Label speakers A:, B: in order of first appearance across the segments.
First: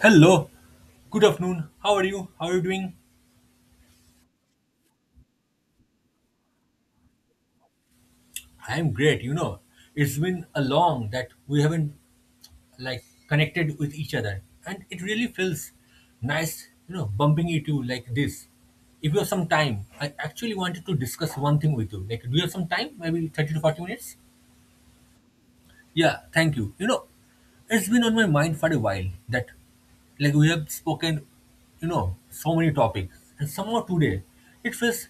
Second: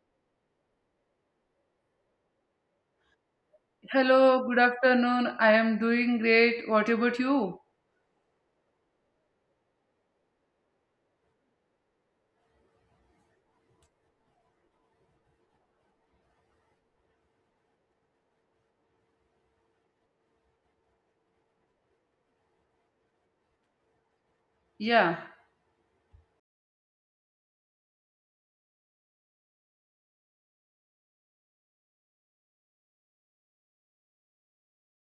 A: Hello, good afternoon. How are you? How are you doing?
B: Hello, good afternoon. I am doing great. What about you?
A: I'm great. You know, it's been a long that we haven't like connected with each other, and it really feels nice, bumping into you like this. If you have some time, I actually wanted to discuss one thing with you. Like, do you have some time? Maybe 30 to 40 minutes?
B: Yeah.
A: Yeah, thank you. It's been on my mind for a while that, like, we have spoken, so many topics, and somehow today it feels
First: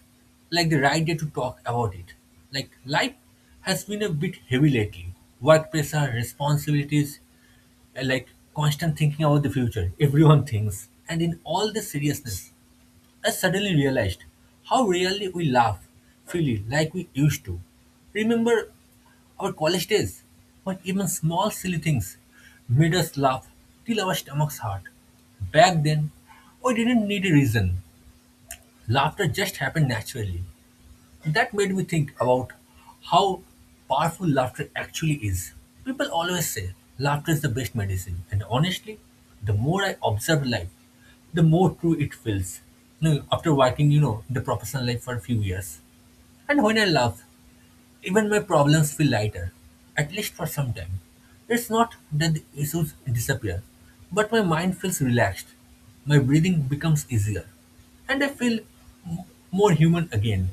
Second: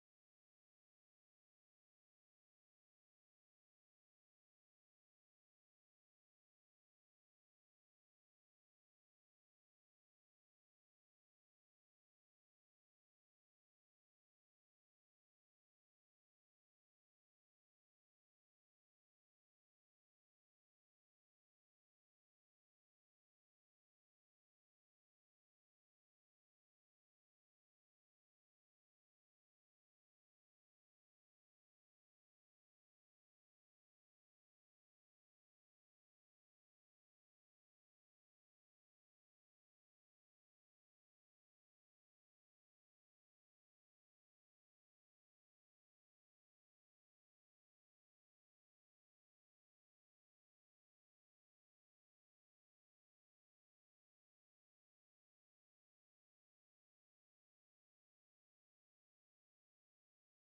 A: like the right day to talk about it. Like, life has been a bit heavy lately work pressure, responsibilities, uh, like constant thinking about the future. Everyone thinks. And in all this seriousness, I suddenly realized how rarely we laugh freely like we used to. Remember our college days when even small silly things made us laugh till our stomachs hurt. Back then, we didn't need a reason. Laughter just happened naturally. That made me think about how powerful laughter actually is. People always say laughter is the best medicine, and honestly, the more I observe life, the more true it feels. You know, after working, in the professional life for a few years, and when I laugh, even my problems feel lighter, at least for some time. It's not that the issues disappear, but my mind feels relaxed. My breathing becomes easier, and I feel m- more human again.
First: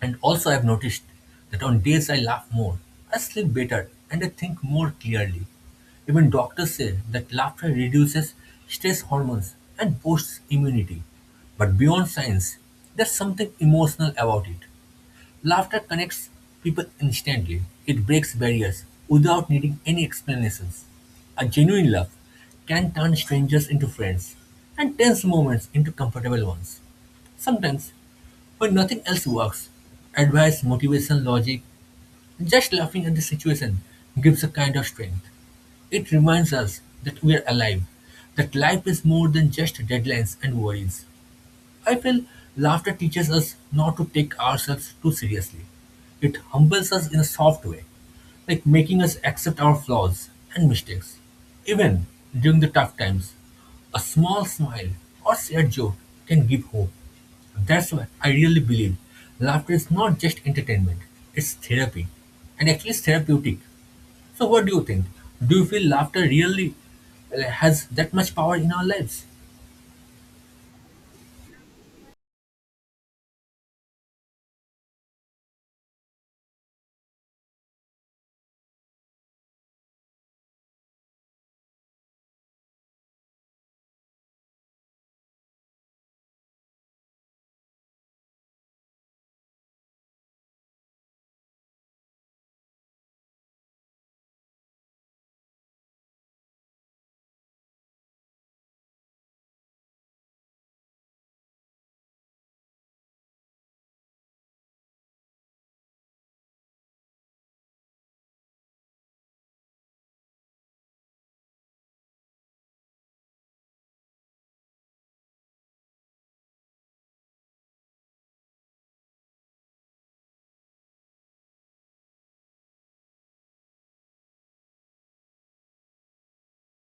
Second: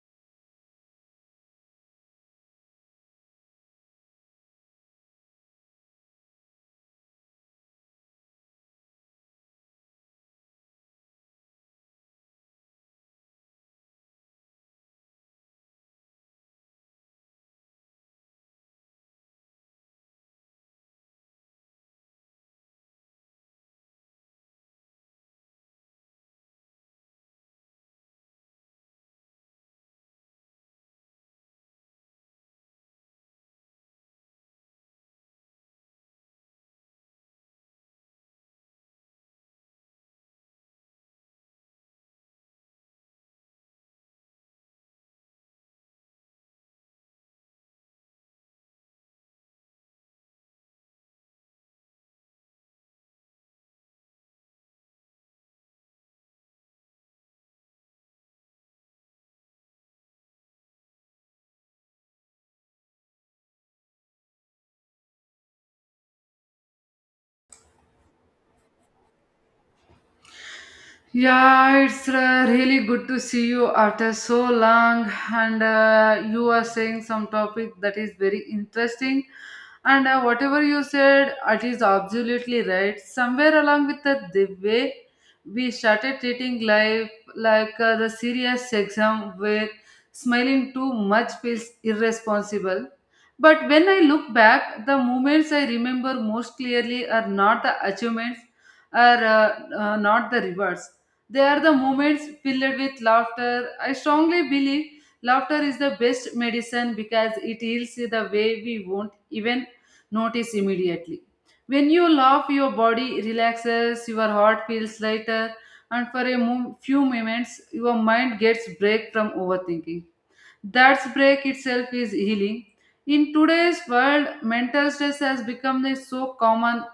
A: And also, I've noticed that on days I laugh more, I sleep better and I think more clearly. Even doctors say that laughter reduces stress hormones and boosts immunity. But beyond science, there's something emotional about it. Laughter connects people instantly. It breaks barriers without needing any explanations. A genuine laugh can turn strangers into friends and tense moments into comfortable ones. Sometimes, when nothing else works, advice, motivation, logic, just laughing at the situation gives a kind of strength. It reminds us that we are alive, that life is more than just deadlines and worries. I feel laughter teaches us not to take ourselves too seriously. It humbles us in a soft way, like making us accept our flaws and mistakes. Even during the tough times, a small smile or shared joke can give hope. That's why I really believe laughter is not just entertainment, it's therapy, and actually it's therapeutic. So, what do you think? Do you feel laughter really has that much power in our lives?
B: Yeah, it's really good to see you after so long, and you are saying some topic that is very interesting. And Whatever you said, it is absolutely right. Somewhere along with the way we started treating life like the serious exam, where smiling too much feels irresponsible. But when I look back, the moments I remember most clearly are not the achievements, are not the rewards, they are the moments filled with laughter. I strongly believe laughter is the best medicine because it heals the way we won't even notice immediately. When you laugh, your body relaxes, your heart feels lighter, and for few moments, your mind gets break from overthinking. That break itself is healing. In today's world, mental stress has become a so common.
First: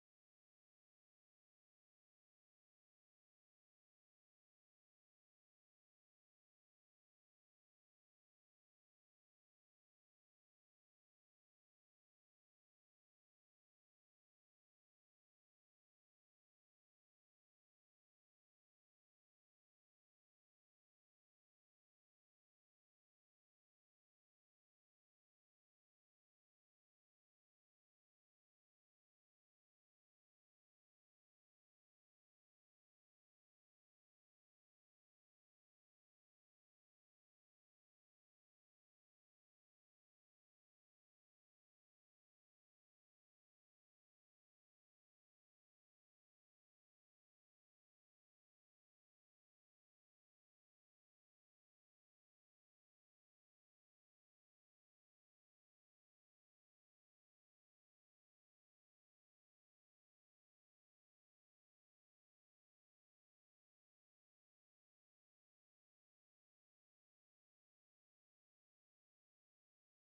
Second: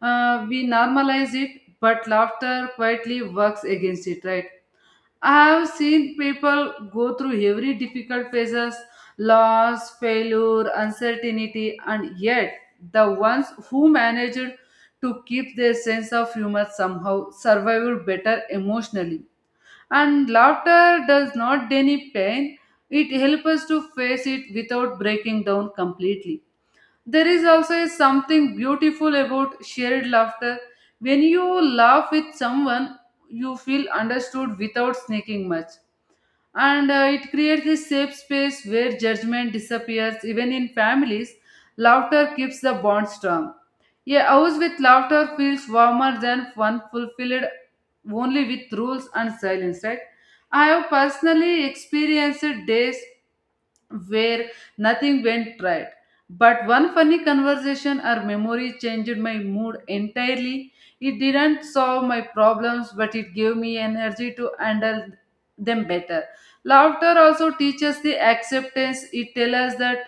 B: We normalize it, but laughter quietly works against it, right? I have seen people go through every difficult phases, loss, failure, uncertainty, and yet the ones who managed to keep their sense of humor somehow survived better emotionally, and laughter does not deny pain; it helps us to face it without breaking down completely. There is also a something beautiful about shared laughter. When you laugh with someone, you feel understood without sneaking much, and it creates a safe space where judgment disappears. Even in families, laughter keeps the bond strong. A house with laughter feels warmer than one fulfilled only with rules and silence, right? I have personally experienced days where nothing went right. But one funny conversation or memory changed my mood entirely. It didn't solve my problems, but it gave me energy to handle them better. Laughter also teaches the acceptance. It tells us that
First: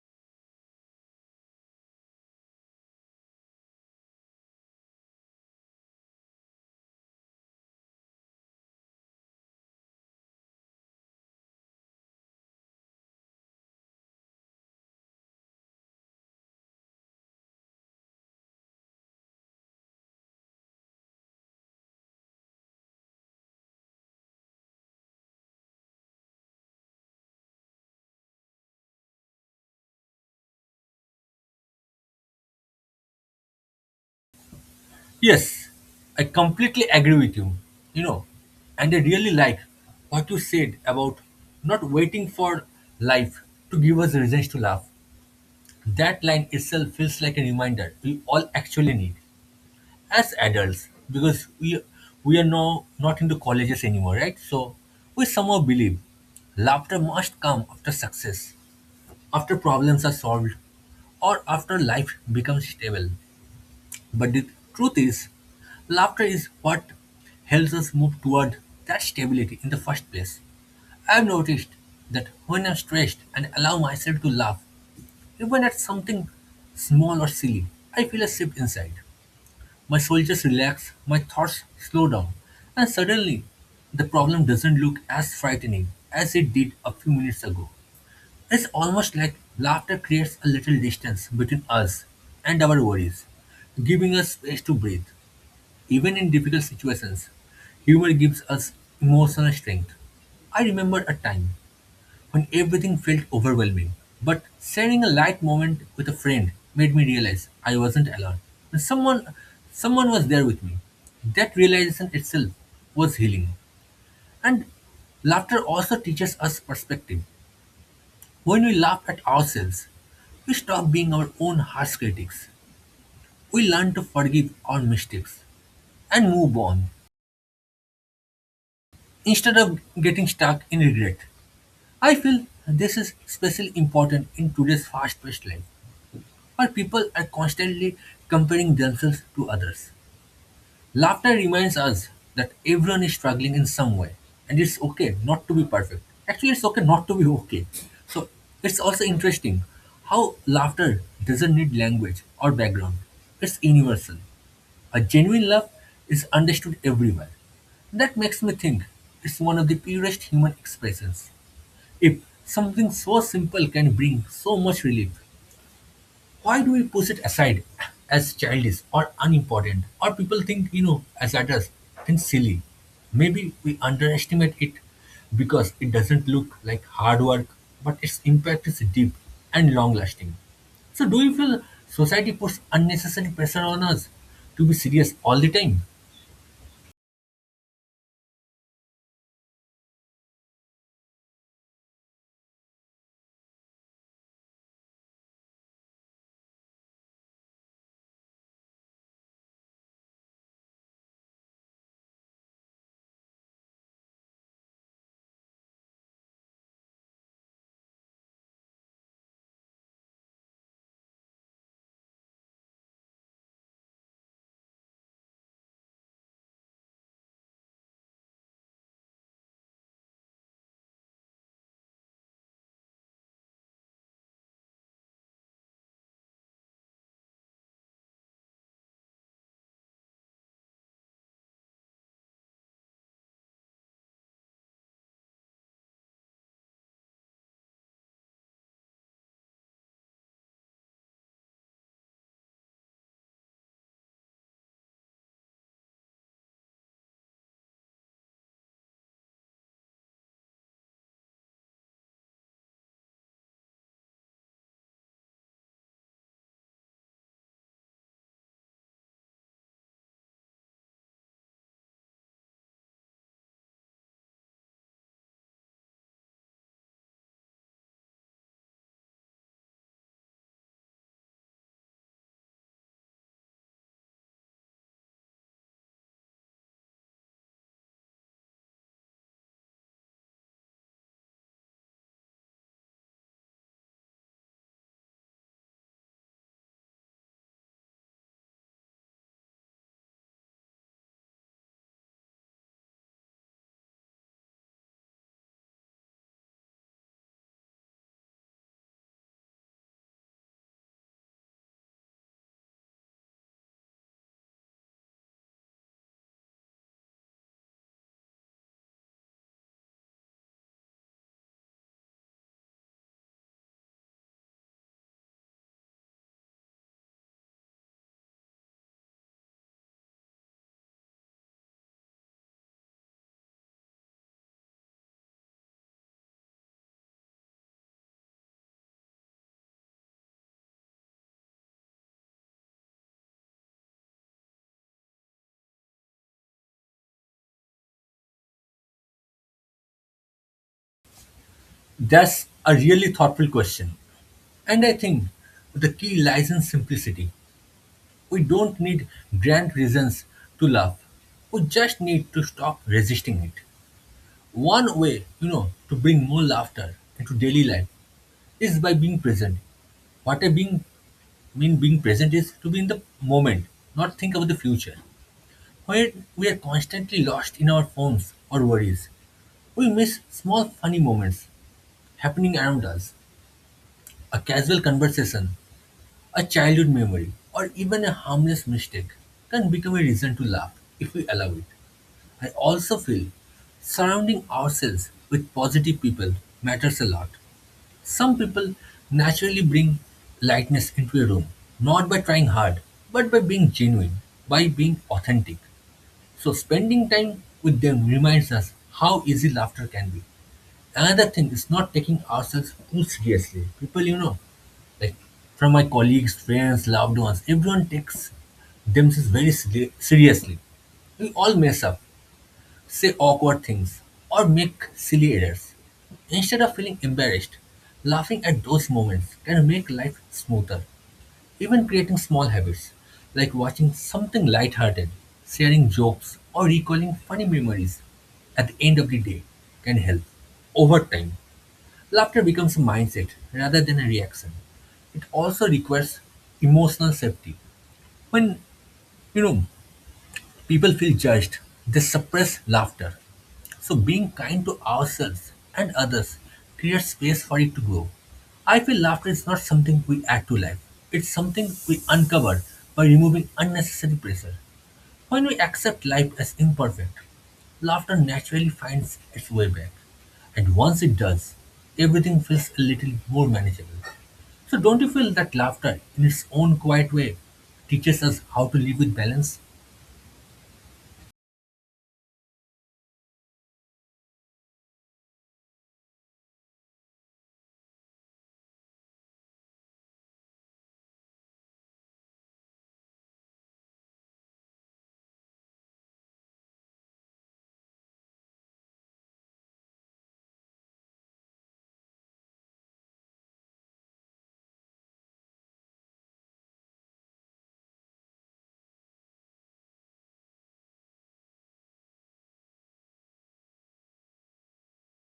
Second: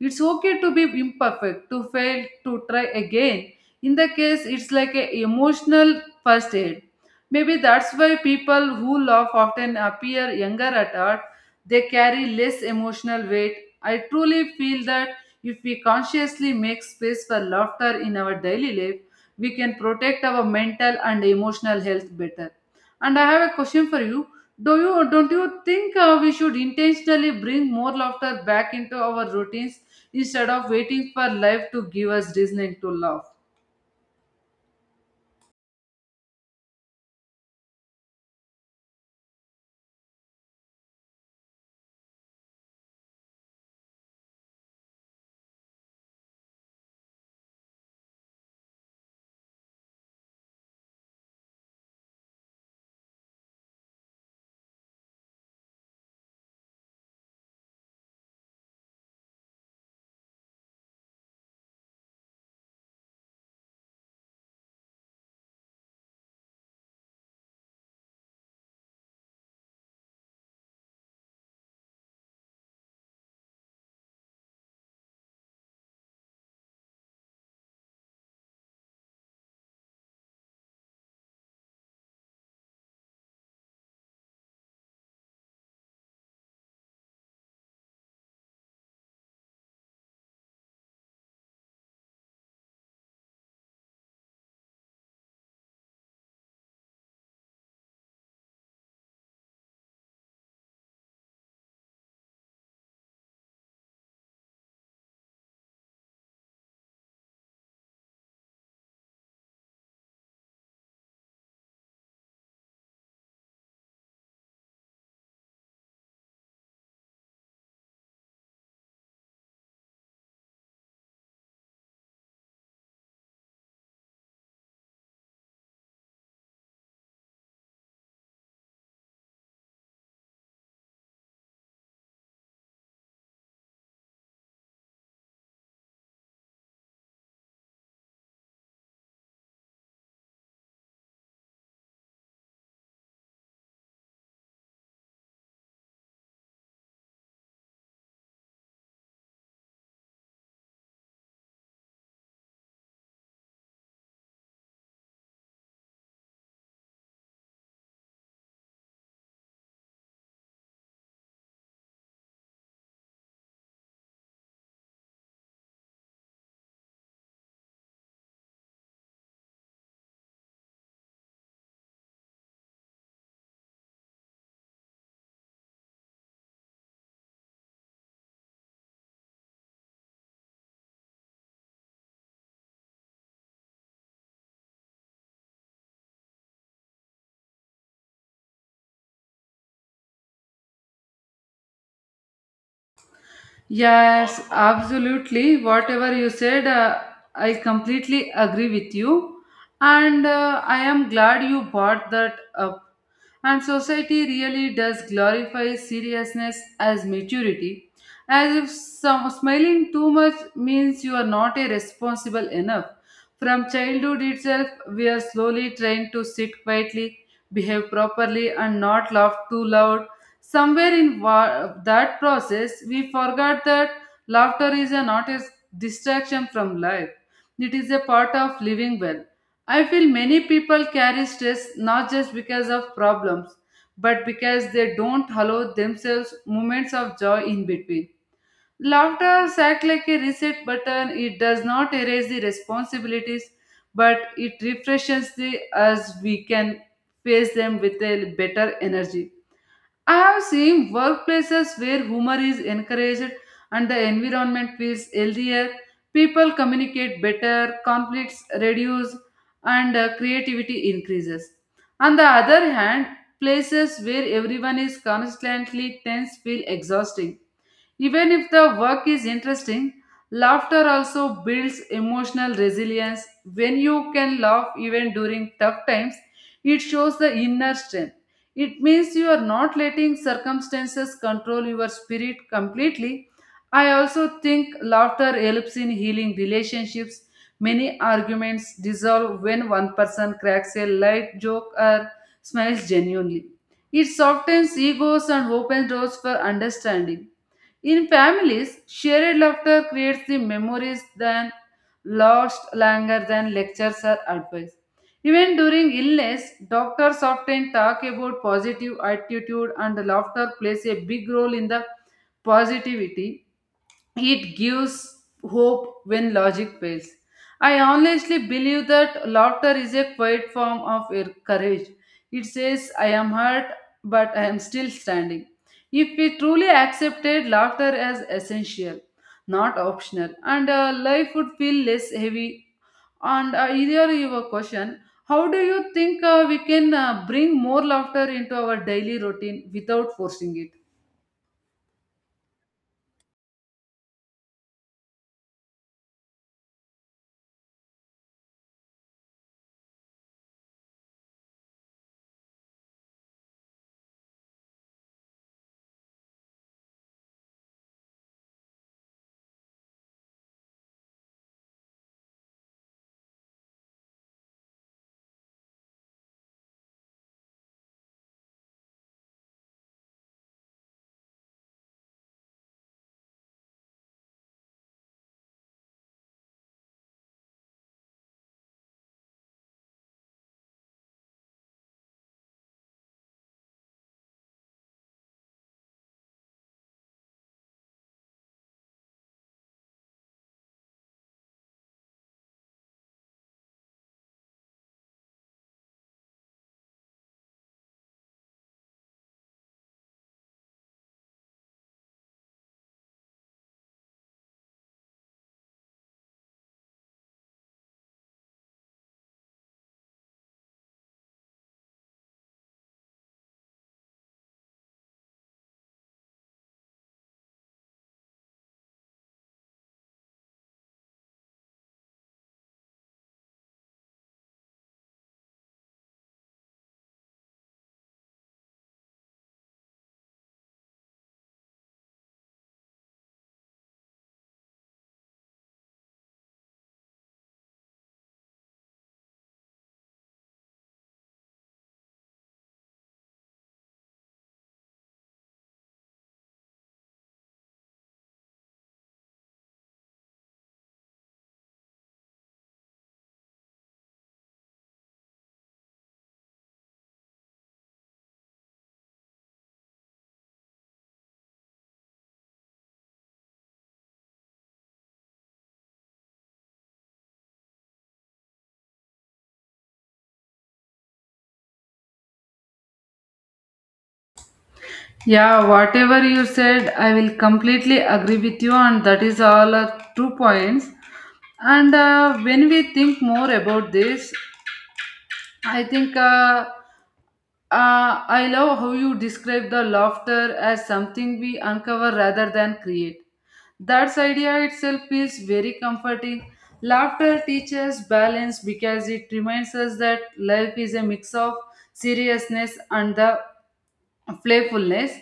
B: it's okay to be imperfect, to fail, to try again. In the case, it's like an emotional first aid. Maybe that's why people who laugh often appear younger at heart; they carry less emotional weight. I truly feel that if we consciously make space for laughter in our daily life, we can protect our mental and emotional health better. And I have a question for you. Do you Don't you think we should intentionally bring more laughter back into our routines instead of waiting for life to give us reason to laugh?
A: Yes, I completely agree with you. You know, and I really like what you said about not waiting for life to give us reasons to laugh. That line itself feels like a reminder we all actually need as adults because we are now not into colleges anymore, right? So we somehow believe laughter must come after success, after problems are solved, or after life becomes stable. But the truth is, laughter is what helps us move toward that stability in the first place. I've noticed that when I'm stressed and allow myself to laugh, even at something small or silly, I feel a shift inside. My shoulders relax, my thoughts slow down, and suddenly the problem doesn't look as frightening as it did a few minutes ago. It's almost like laughter creates a little distance between us and our worries, giving us space to breathe. Even in difficult situations, humor gives us emotional strength. I remember a time when everything felt overwhelming, but sharing a light moment with a friend made me realize I wasn't alone. And someone was there with me. That realization itself was healing. And laughter also teaches us perspective. When we laugh at ourselves, we stop being our own harsh critics. We learn to forgive our mistakes and move on. Instead of getting stuck in regret, I feel this is especially important in today's fast paced life where people are constantly comparing themselves to others. Laughter reminds us that everyone is struggling in some way and it's okay not to be perfect. Actually, it's okay not to be okay. So, it's also interesting how laughter doesn't need language or background, it's universal. A genuine love is understood everywhere. That makes me think it's one of the purest human expressions. If something so simple can bring so much relief, why do we push it aside as childish or unimportant? Or people think, as adults, think silly. Maybe we underestimate it because it doesn't look like hard work, but its impact is deep and long lasting. So, do you feel society puts unnecessary pressure on us to be serious all the time?
B: Yes, absolutely. Whatever you said, I completely agree with you. And I am glad you brought that up, and society really does glorify seriousness as maturity, as if some smiling too much means you are not a responsible enough. From childhood itself, we are slowly trained to sit quietly, behave properly, and not laugh too loud. Somewhere in that process, we forgot that laughter is a not a distraction from life. It is a part of living well. I feel many people carry stress not just because of problems, but because they don't allow themselves moments of joy in between. Laughter acts like a reset button. It does not erase the responsibilities, but it refreshes the as we can face them with a better energy. I have seen workplaces where humor is encouraged and the environment feels healthier. People communicate better, conflicts reduce, and creativity increases. On the other hand, places where everyone is constantly tense feel exhausting. Even if the work is interesting, laughter also builds emotional resilience. When you can laugh even during tough times, it shows the inner strength. It means you are not letting circumstances control your spirit completely. I also think laughter helps in healing relationships. Many arguments dissolve when one person cracks a light joke or smiles genuinely. It softens egos and opens doors for understanding. In families, shared laughter creates the memories than lost longer than lectures or advice. Even during illness, doctors often talk about positive attitude, and laughter plays a big role in the positivity. It gives hope when logic fails. I honestly believe that laughter is a quiet form of courage. It says, "I am hurt, but I am still standing." If we truly accepted laughter as essential, not optional, and life would feel less heavy. And Here you have a question. How do you think we can bring more laughter into our daily routine without forcing it?
A: That's a really thoughtful question, and I think the key lies in simplicity. We don't need grand reasons to love. We just need to stop resisting it. One way, to bring more laughter into daily life is by being present. What I being, mean being present is to be in the moment, not think about the future. When we are constantly lost in our phones or worries, we miss small funny moments happening around us. A casual conversation A childhood memory, or even a harmless mistake, can become a reason to laugh if we allow it. I also feel surrounding ourselves with positive people matters a lot. Some people naturally bring lightness into a room, not by trying hard, but by being genuine, by being authentic. So, spending time with them reminds us how easy laughter can be. Another thing is not taking ourselves too seriously. People, like from my colleagues, friends, loved ones, everyone takes themselves very seriously. We all mess up, say awkward things, or make silly errors. Instead of feeling embarrassed, laughing at those moments can make life smoother. Even creating small habits, like watching something lighthearted, sharing jokes, or recalling funny memories at the end of the day, can help over time. Laughter becomes a mindset rather than a reaction. It also requires emotional safety. When you know people feel judged, they suppress laughter. So being kind to ourselves and others creates space for it to grow. I feel laughter is not something we add to life. It's something we uncover by removing unnecessary pressure. When we accept life as imperfect, laughter naturally finds its way back. And once it does, everything feels a little more manageable. So, don't you feel that laughter, in its own quiet way, teaches us how to live with balance?
B: Yeah, whatever you said, I will completely agree with you, and that is all 2 points. And When we think more about this, I think uh, I love how you describe the laughter as something we uncover rather than create. That idea itself is very comforting. Laughter teaches balance because it reminds us that life is a mix of seriousness and the playfulness.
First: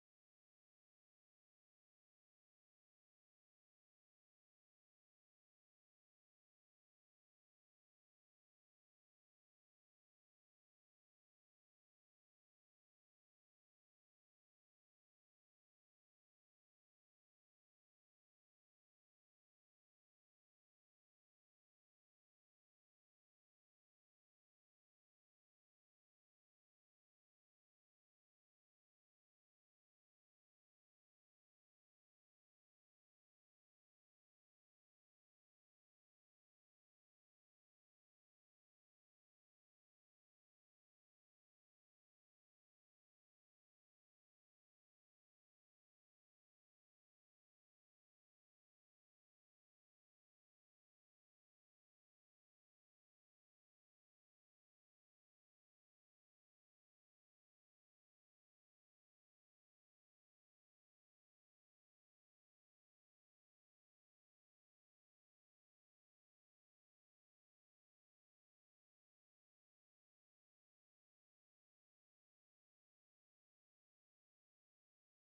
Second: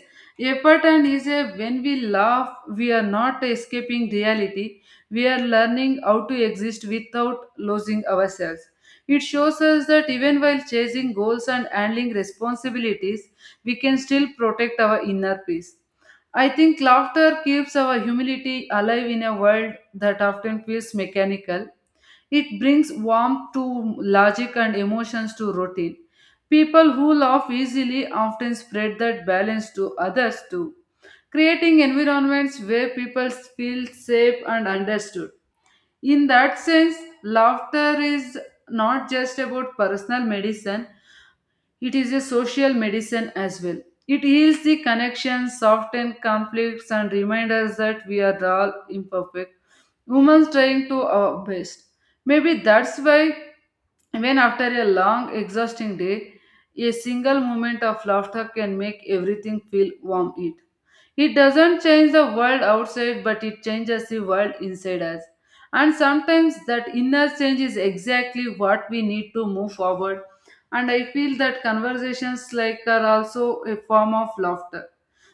B: A pattern is a when we laugh, we are not escaping reality, we are learning how to exist without losing ourselves. It shows us that even while chasing goals and handling responsibilities, we can still protect our inner peace. I think laughter keeps our humility alive in a world that often feels mechanical. It brings warmth to logic and emotions to routine. People who laugh easily often spread that balance to others too, creating environments where people feel safe and understood. In that sense, laughter is not just about personal medicine, it is a social medicine as well. It heals the connections, softens conflicts, and reminds us that we are all imperfect, Women's trying to our best. Maybe that's why when after a long, exhausting day, a single moment of laughter can make everything feel warm it. It doesn't change the world outside, but it changes the world inside us. And sometimes that inner change is exactly what we need to move forward. And I feel that conversations like are also a form of laughter.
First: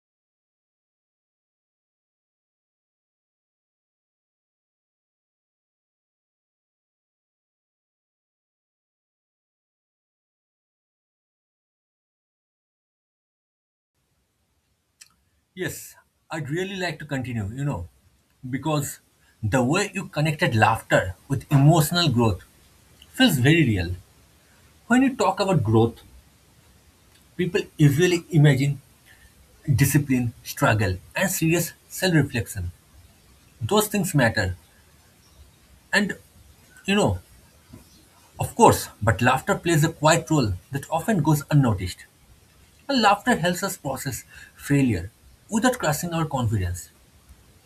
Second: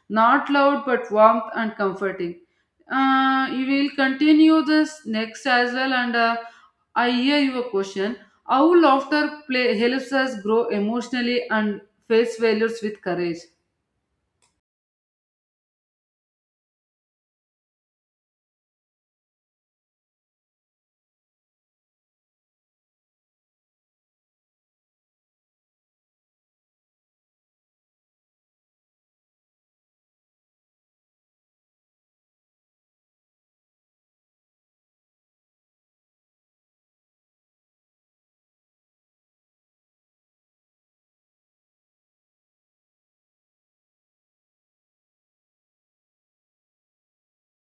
B: Not loud, but warmth and comforting. You will continue this next as well, and I hear your question: how laughter play helps us grow emotionally and face failures with courage.
A: Yes, I'd really like to continue, because the way you connected laughter with emotional growth feels very real. When you talk about growth, people usually imagine discipline, struggle, and serious self reflection. Those things matter. And, you know, of course, but laughter plays a quiet role that often goes unnoticed. And laughter helps us process failure without crushing our confidence.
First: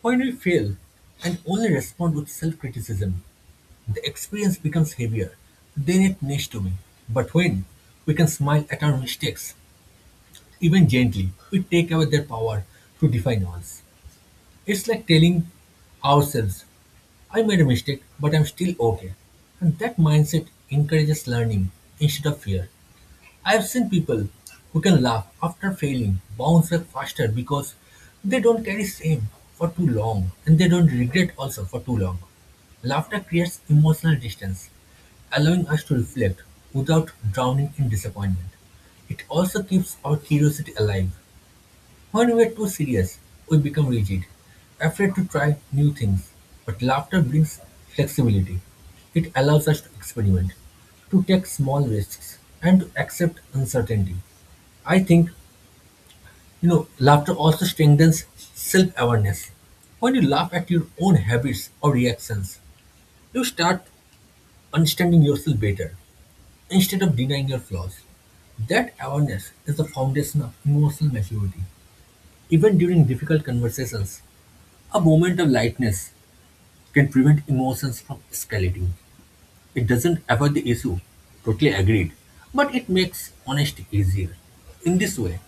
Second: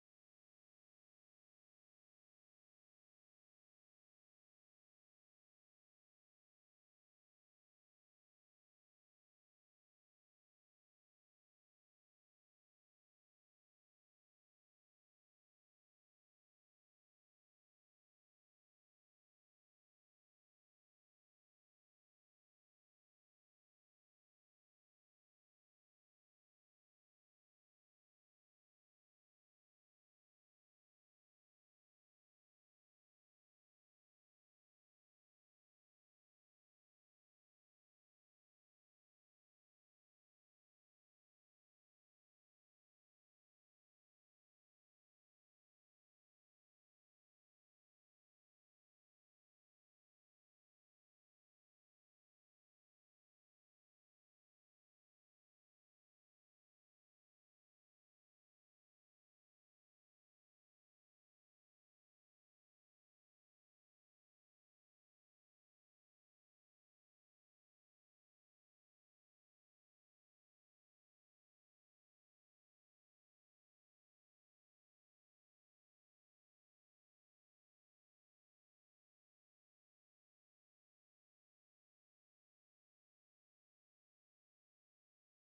A: When we fail and only respond with self criticism, the experience becomes heavier than it needs to be. But when we can smile at our mistakes, even gently, we take away their power to define us. It's like telling ourselves I made a mistake, but I'm still okay. And that mindset encourages learning instead of fear. I've seen people who can laugh after failing bounce back faster because they don't carry shame for too long and they don't regret also for too long. Laughter creates emotional distance, allowing us to reflect without drowning in disappointment. It also keeps our curiosity alive when we're too serious, we become rigid, afraid to try new things. But laughter brings flexibility. It allows us to experiment, to take small risks, and to accept uncertainty. I think, laughter also strengthens self awareness. When you laugh at your own habits or reactions, you start understanding yourself better instead of denying your flaws. That awareness is the foundation of emotional maturity. Even during difficult conversations, a moment of lightness can prevent emotions from escalating. It doesn't avoid the issue, totally agreed, but it makes honesty easier. In this way,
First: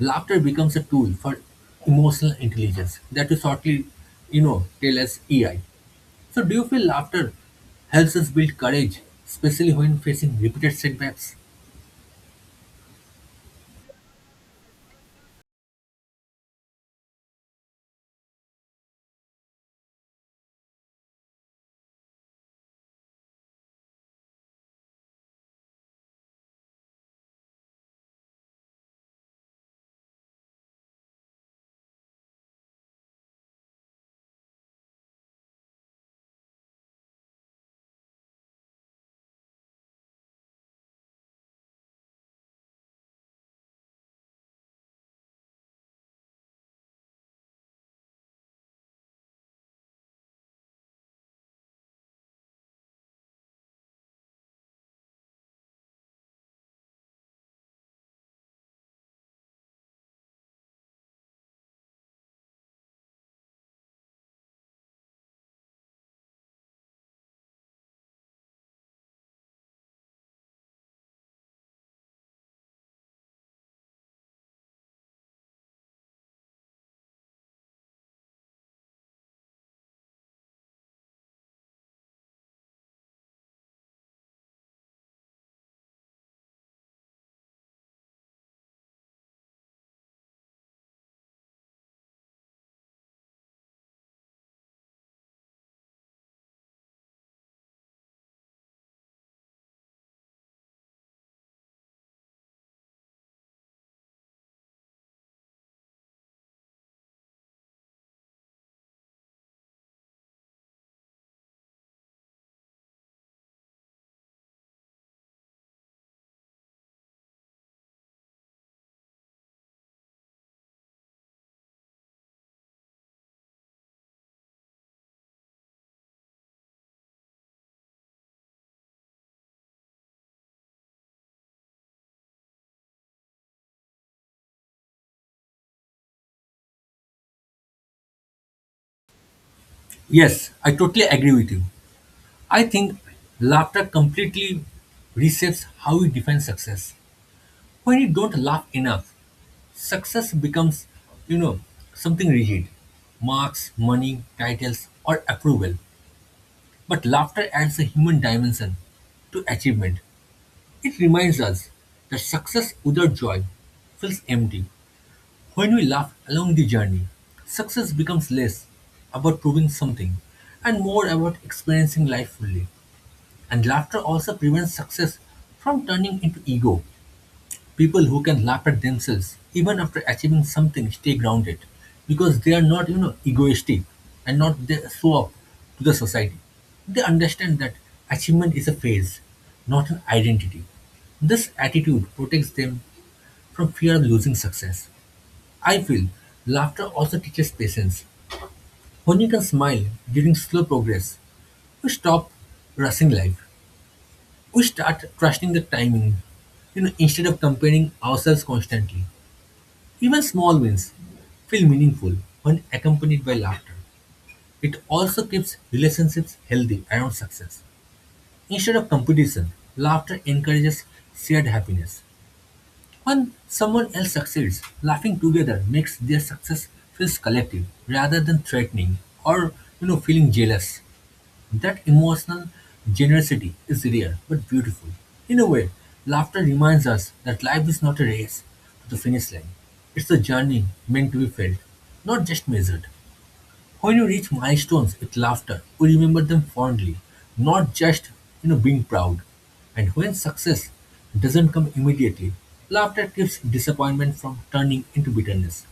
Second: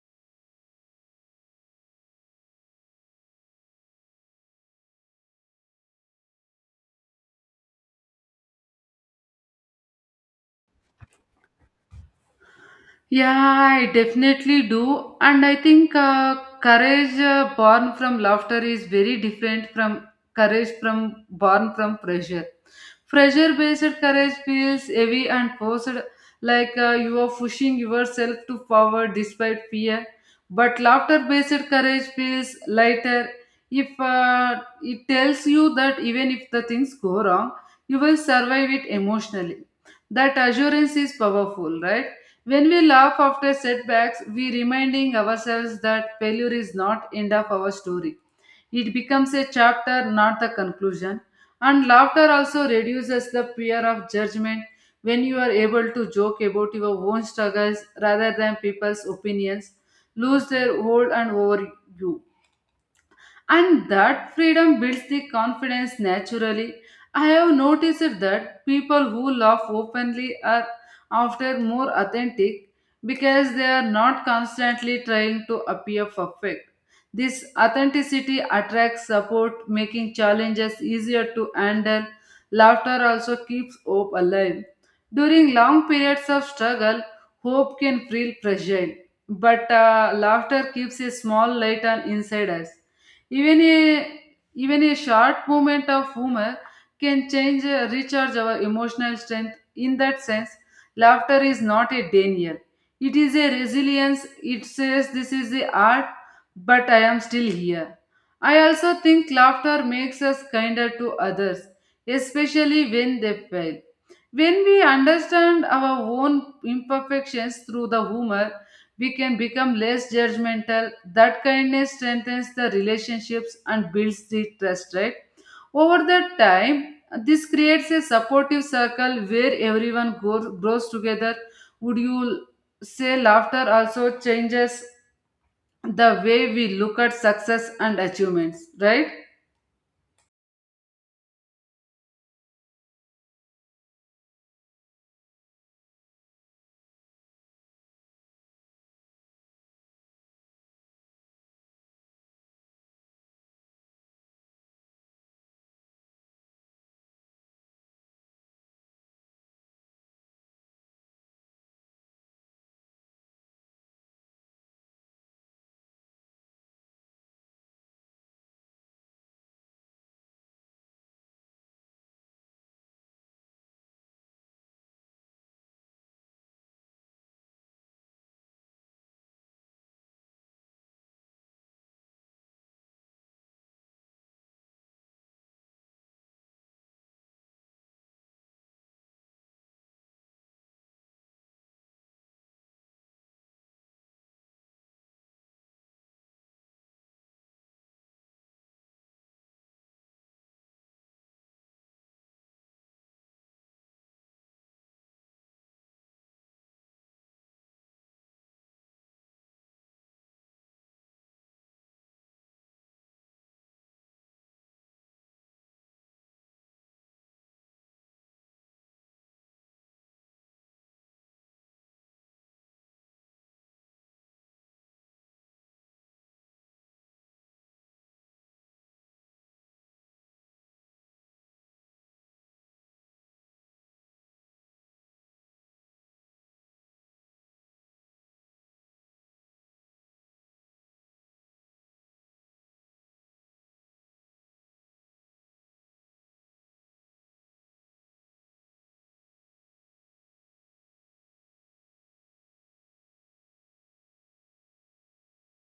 A: laughter becomes a tool for emotional intelligence that we shortly, tell as EI. So, do you feel laughter helps us build courage, especially when facing repeated setbacks?
B: Yeah, I definitely do. And I think, courage born from laughter is very different from courage from born from pressure. Pressure based courage feels heavy and forced, like you are pushing yourself to forward despite fear. But laughter based courage feels lighter. If It tells you that even if the things go wrong, you will survive it emotionally. That assurance is powerful, right? When we laugh after setbacks, we reminding ourselves that failure is not end of our story. It becomes a chapter, not the conclusion. And laughter also reduces the fear of judgment when you are able to joke about your own struggles rather than people's opinions lose their hold and over you, and that freedom builds the confidence naturally. I have noticed that people who laugh openly are often more authentic because they are not constantly trying to appear perfect. This authenticity attracts support, making challenges easier to handle. Laughter also keeps hope alive. During long periods of struggle, hope can feel fragile, but laughter keeps a small light on inside us. Even a Even a short moment of humor can change recharge our emotional strength. In that sense, laughter is not a denial. It is a resilience. It says this is the art, but I am still here. I also think laughter makes us kinder to others, especially when they fail. When we understand our own imperfections through the humor, we can become less judgmental. That kindness strengthens the relationships and builds the trust, right? Over the time, this creates a supportive circle where everyone grows together. Would you say laughter also changes the way we look at success and achievements, right?
A: Yes, I totally agree with you. I think laughter completely reshapes how we define success. When you don't laugh enough, success becomes, you know, something rigid marks, money, titles, or approval. But laughter adds a human dimension to achievement. It reminds us that success without joy feels empty. When we laugh along the journey, success becomes less about proving something and more about experiencing life fully. And laughter also prevents success from turning into ego. People who can laugh at themselves even after achieving something stay grounded because they are not, egoistic and not they show up to the society. They understand that achievement is a phase, not an identity. This attitude protects them from fear of losing success. I feel laughter also teaches patience. When you can smile during slow progress, we stop rushing life. We start trusting the timing, instead of comparing ourselves constantly. Even small wins feel meaningful when accompanied by laughter. It also keeps relationships healthy around success. Instead of competition, laughter encourages shared happiness. When someone else succeeds, laughing together makes their success feels collective rather than threatening or feeling jealous. That emotional generosity is rare but beautiful. In a way, laughter reminds us that life is not a race to the finish line. It's a journey meant to be felt, not just measured. When you reach milestones with laughter, you remember them fondly, not just being proud. And when success doesn't come immediately, laughter keeps disappointment from turning into bitterness.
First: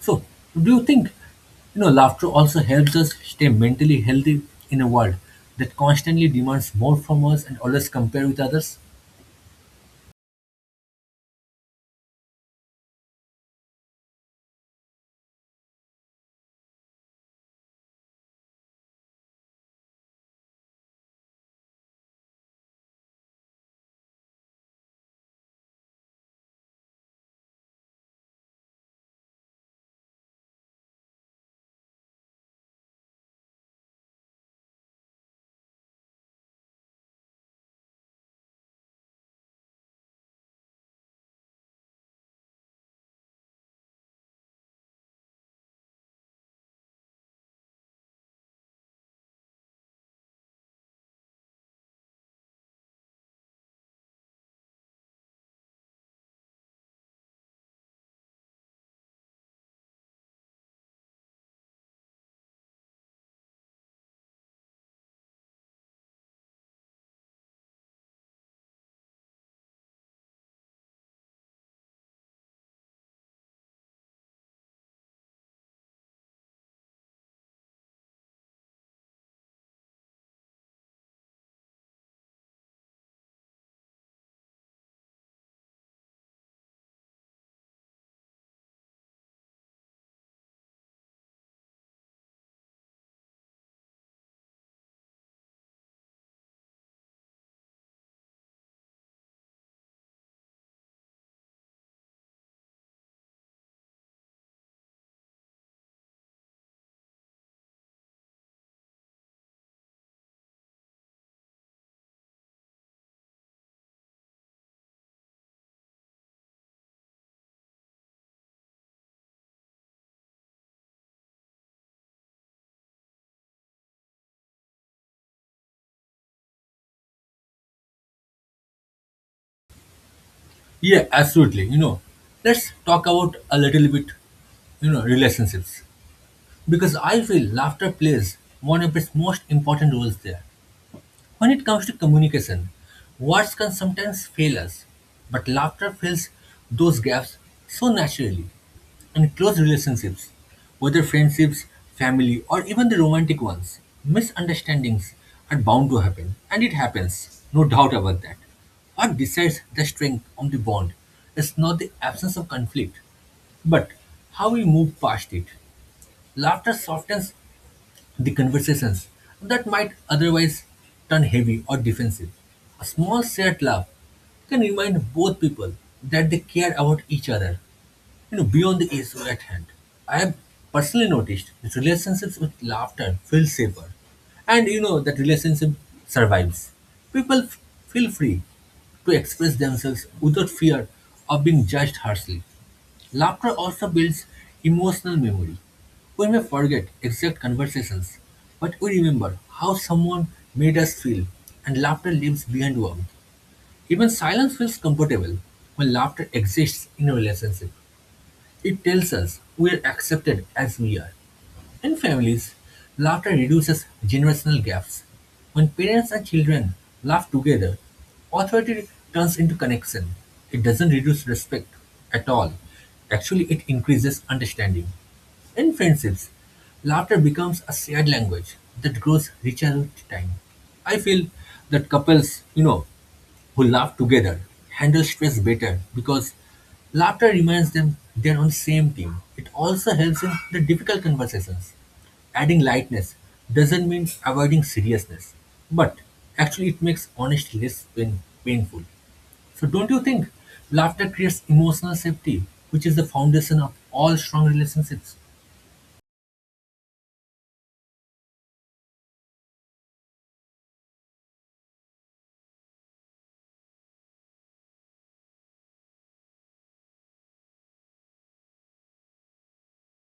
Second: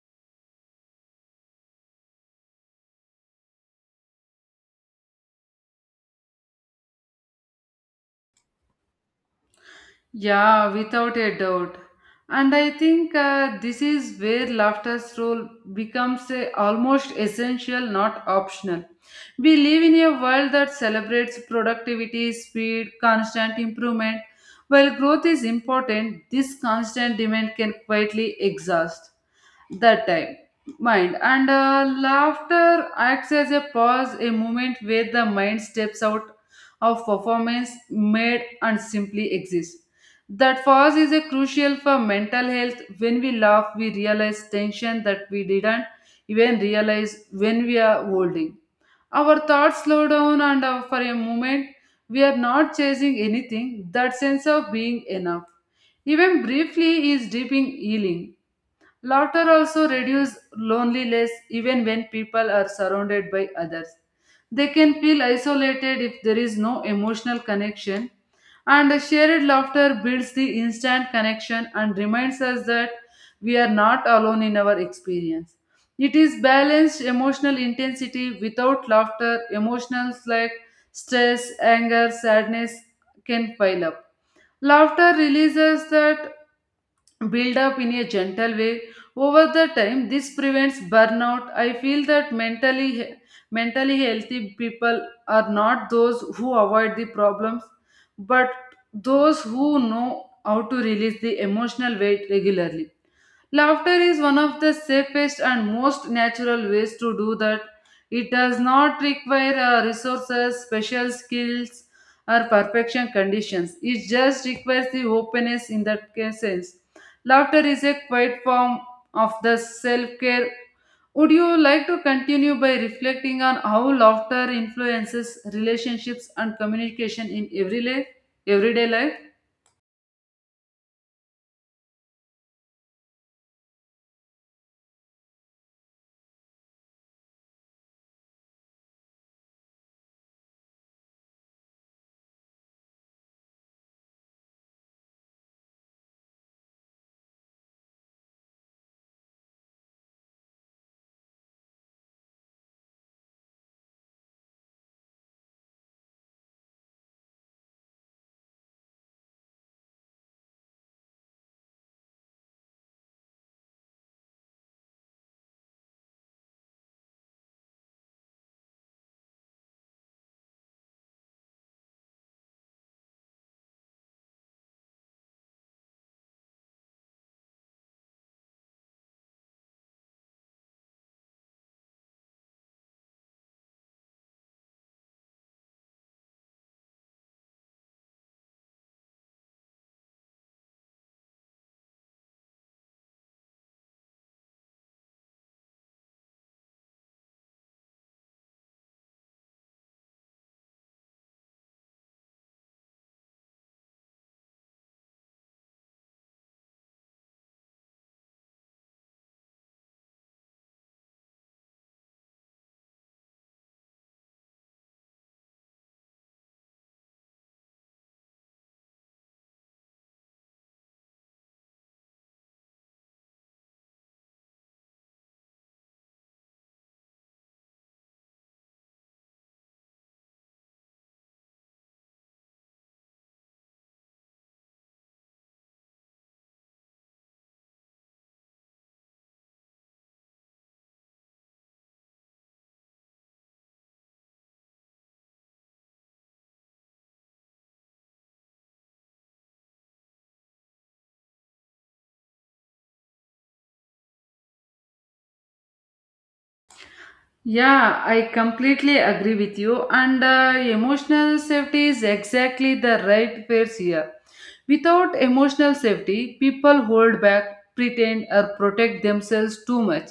A: So, do you think, laughter also helps us stay mentally healthy in a world that constantly demands more from us and always compare with others?
B: Yeah, without a doubt. And I think this is where laughter's role becomes a, almost essential, not optional. We live in a world that celebrates productivity, speed, constant improvement. While growth is important, this constant demand can quietly exhaust that time mind, and laughter acts as a pause, a moment where the mind steps out of performance made and simply exists. That pause is a crucial for mental health. When we laugh, we realize tension that we didn't even realize when we are holding. Our thoughts slow down, and for a moment we are not chasing anything. That sense of being enough, even briefly, is deep in healing. Laughter also reduces loneliness even when people are surrounded by others. They can feel isolated if there is no emotional connection, and a shared laughter builds the instant connection and reminds us that we are not alone in our experience. It is balanced emotional intensity without laughter, emotions like stress, anger, sadness can pile up. Laughter releases that build up in a gentle way. Over the time, this prevents burnout. I feel that mentally healthy people are not those who avoid the problems, but those who know how to release the emotional weight regularly. Laughter is one of the safest and most natural ways to do that. It does not require resources, special skills, or perfection conditions. It just requires the openness in that case sense. Laughter is a quiet form of the self care. Would you like to continue by reflecting on how laughter influences relationships and communication in every life, everyday life?
A: Yeah, absolutely. You know, let's talk about a little bit, relationships because I feel laughter plays one of its most important roles there. When it comes to communication, words can sometimes fail us, but laughter fills those gaps so naturally. In close relationships, whether friendships, family, or even the romantic ones, misunderstandings are bound to happen, and it happens, no doubt about that. What decides the strength of the bond is not the absence of conflict, but how we move past it. Laughter softens the conversations that might otherwise turn heavy or defensive. A small shared laugh can remind both people that they care about each other, beyond the issue at hand. I have personally noticed that relationships with laughter feel safer. And you know that relationship survives. People f- feel free to express themselves without fear of being judged harshly. Laughter also builds emotional memory. We may forget exact conversations, but we remember how someone made us feel, and laughter leaves behind warmth. Even silence feels comfortable when laughter exists in a relationship. It tells us we are accepted as we are. In families, laughter reduces generational gaps. When parents and children laugh together, authority turns into connection. It doesn't reduce respect at all. Actually, it increases understanding. In friendships, laughter becomes a shared language that grows richer with time. I feel that couples, who laugh together handle stress better because laughter reminds them they're on the same team. It also helps in the difficult conversations. Adding lightness doesn't mean avoiding seriousness, but actually it makes honesty less painful. So don't you think laughter creates emotional safety, which is the foundation of all strong relationships?
B: Yeah, I completely agree with you. And emotional safety is exactly the right phrase here. Without emotional safety, people hold back, pretend, or protect themselves too much.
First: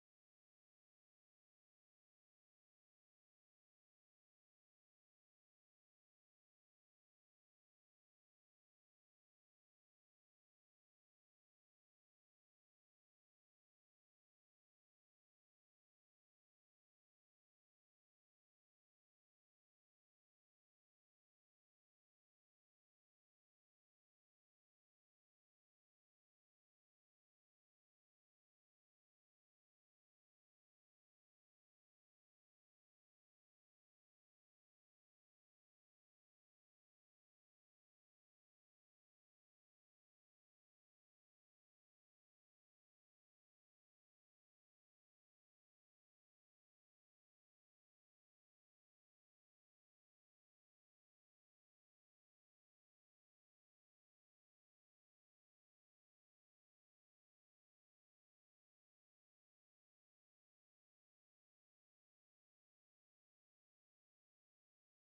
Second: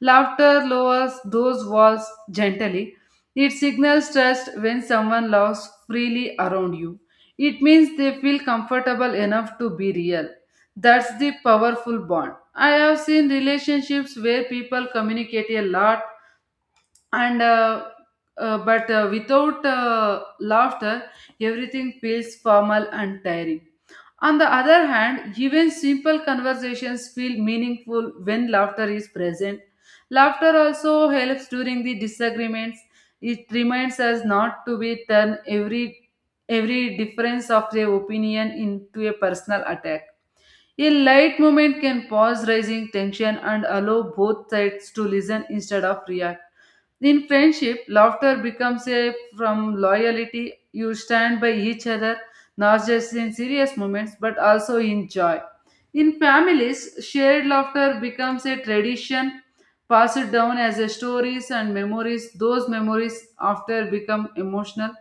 B: Laughter lowers those walls gently. It signals trust when someone laughs freely around you. It means they feel comfortable enough to be real. That's the powerful bond. I have seen relationships where people communicate a lot and but without laughter, everything feels formal and tiring. On the other hand, even simple conversations feel meaningful when laughter is present. Laughter also helps during the disagreements. It reminds us not to be turn every difference of their opinion into a personal attack. A light moment can pause rising tension and allow both sides to listen instead of react. In friendship, laughter becomes a from loyalty. You stand by each other, not just in serious moments, but also in joy. In families, shared laughter becomes a tradition passed down as a stories and memories. Those memories after become emotional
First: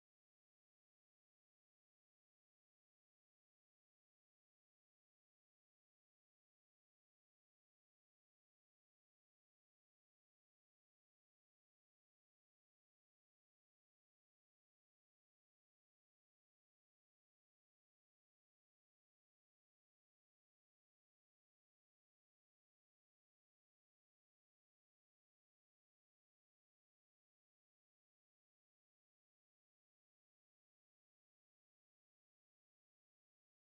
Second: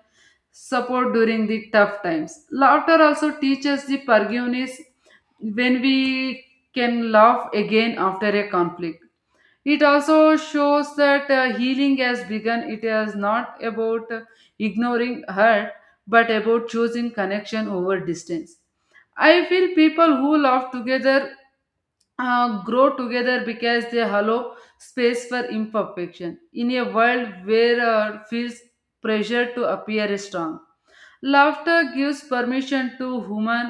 B: support during the tough times. Laughter also teaches the forgiveness when we can laugh again after a conflict. It also shows that healing has begun. It is not about ignoring hurt, but about choosing connection over distance. I feel people who laugh together grow together because they allow space for imperfection. In a world where feels pressure to appear strong, Laughter gives permission to human.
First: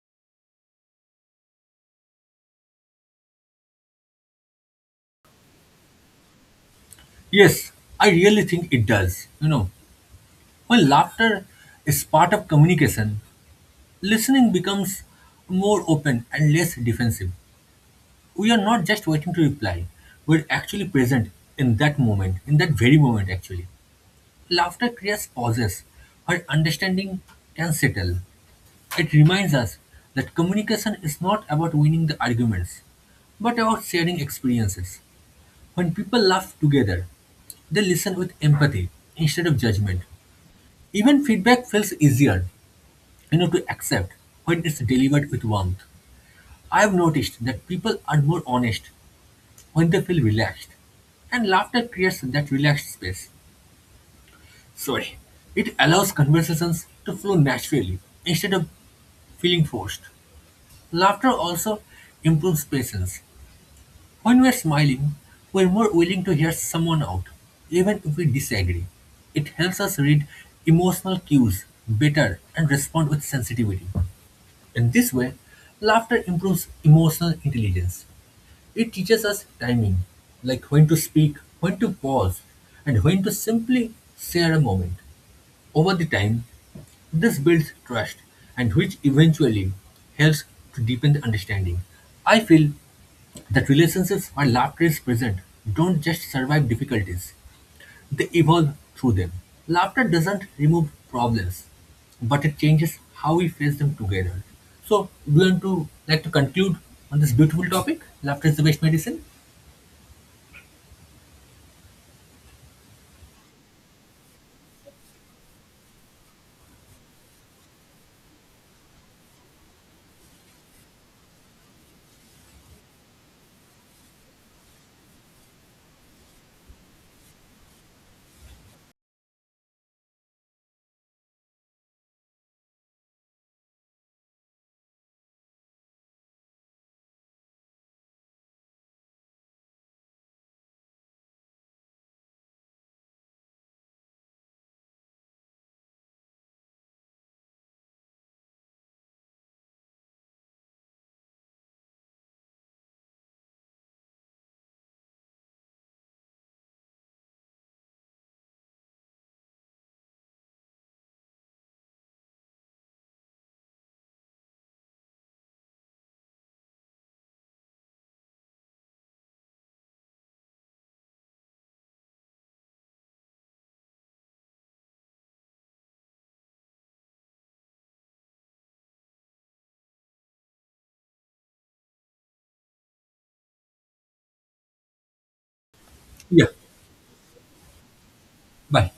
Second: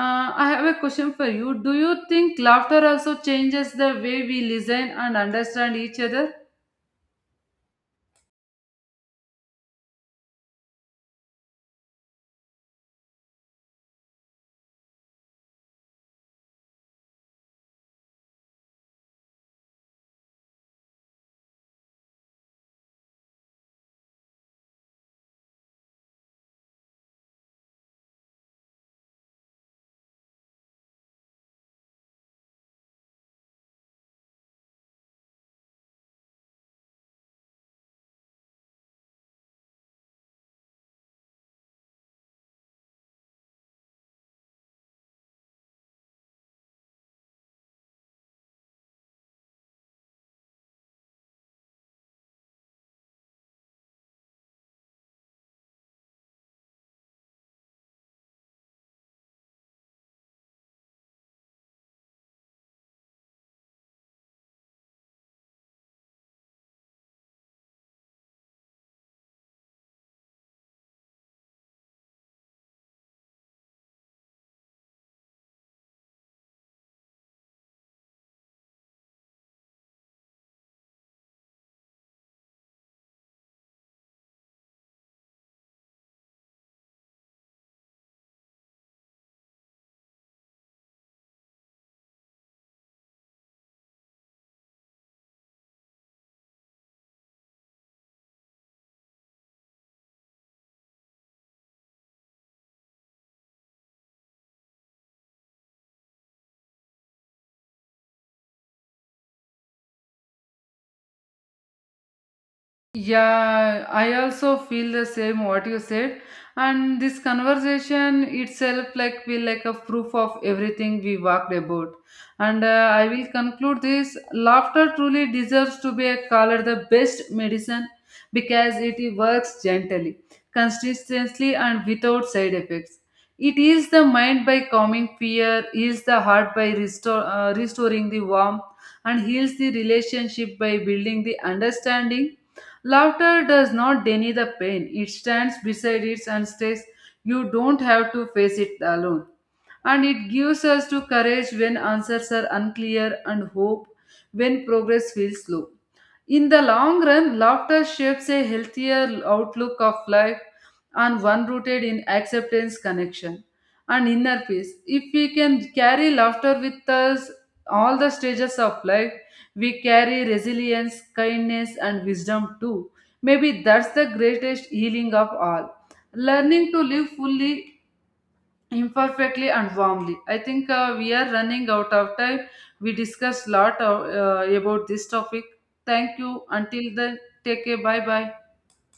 B: I have a question for you. Do you think laughter also changes the way we listen and understand each other?
A: Yes, I really think it does. You know, when laughter is part of communication, listening becomes more open and less defensive. We are not just waiting to reply, we're actually present in that moment, in that very moment, actually. Laughter creates pauses where understanding can settle. It reminds us that communication is not about winning the arguments, but about sharing experiences. When people laugh together, they listen with empathy instead of judgment. Even feedback feels easier, to accept when it's delivered with warmth. I've noticed that people are more honest when they feel relaxed, and laughter creates that relaxed space. Sorry, it allows conversations to flow naturally instead of feeling forced. Laughter also improves patience. When we're smiling, we're more willing to hear someone out, even if we disagree. It helps us read emotional cues better and respond with sensitivity. In this way, laughter improves emotional intelligence. It teaches us timing, like when to speak, when to pause, and when to simply share a moment. Over the time, this builds trust and which eventually helps to deepen the understanding. I feel that relationships where laughter is present don't just survive difficulties, they evolve through them. Laughter doesn't remove problems, but it changes how we face them together. So, do you want to like to conclude on this beautiful topic? Laughter is the best medicine.
B: Yeah, I also feel the same what you said. And this conversation itself like will like a proof of everything we walked about. And I will conclude this. Laughter truly deserves to be called the best medicine because it works gently, consistently, and without side effects. It heals the mind by calming fear, heals the heart by restoring the warmth, and heals the relationship by building the understanding. Laughter does not deny the pain; it stands beside it and says, "You don't have to face it alone." And it gives us to courage when answers are unclear, and hope when progress feels slow. In the long run, laughter shapes a healthier outlook of life, and one rooted in acceptance, connection, and inner peace. If we can carry laughter with us all the stages of life, we carry resilience, kindness, and wisdom too. Maybe that's the greatest healing of all. Learning to live fully imperfectly and warmly. I think we are running out of time. We discussed a lot of, about this topic. Thank you
A: Yeah,
B: until then. Take care. Bye bye.
A: bye.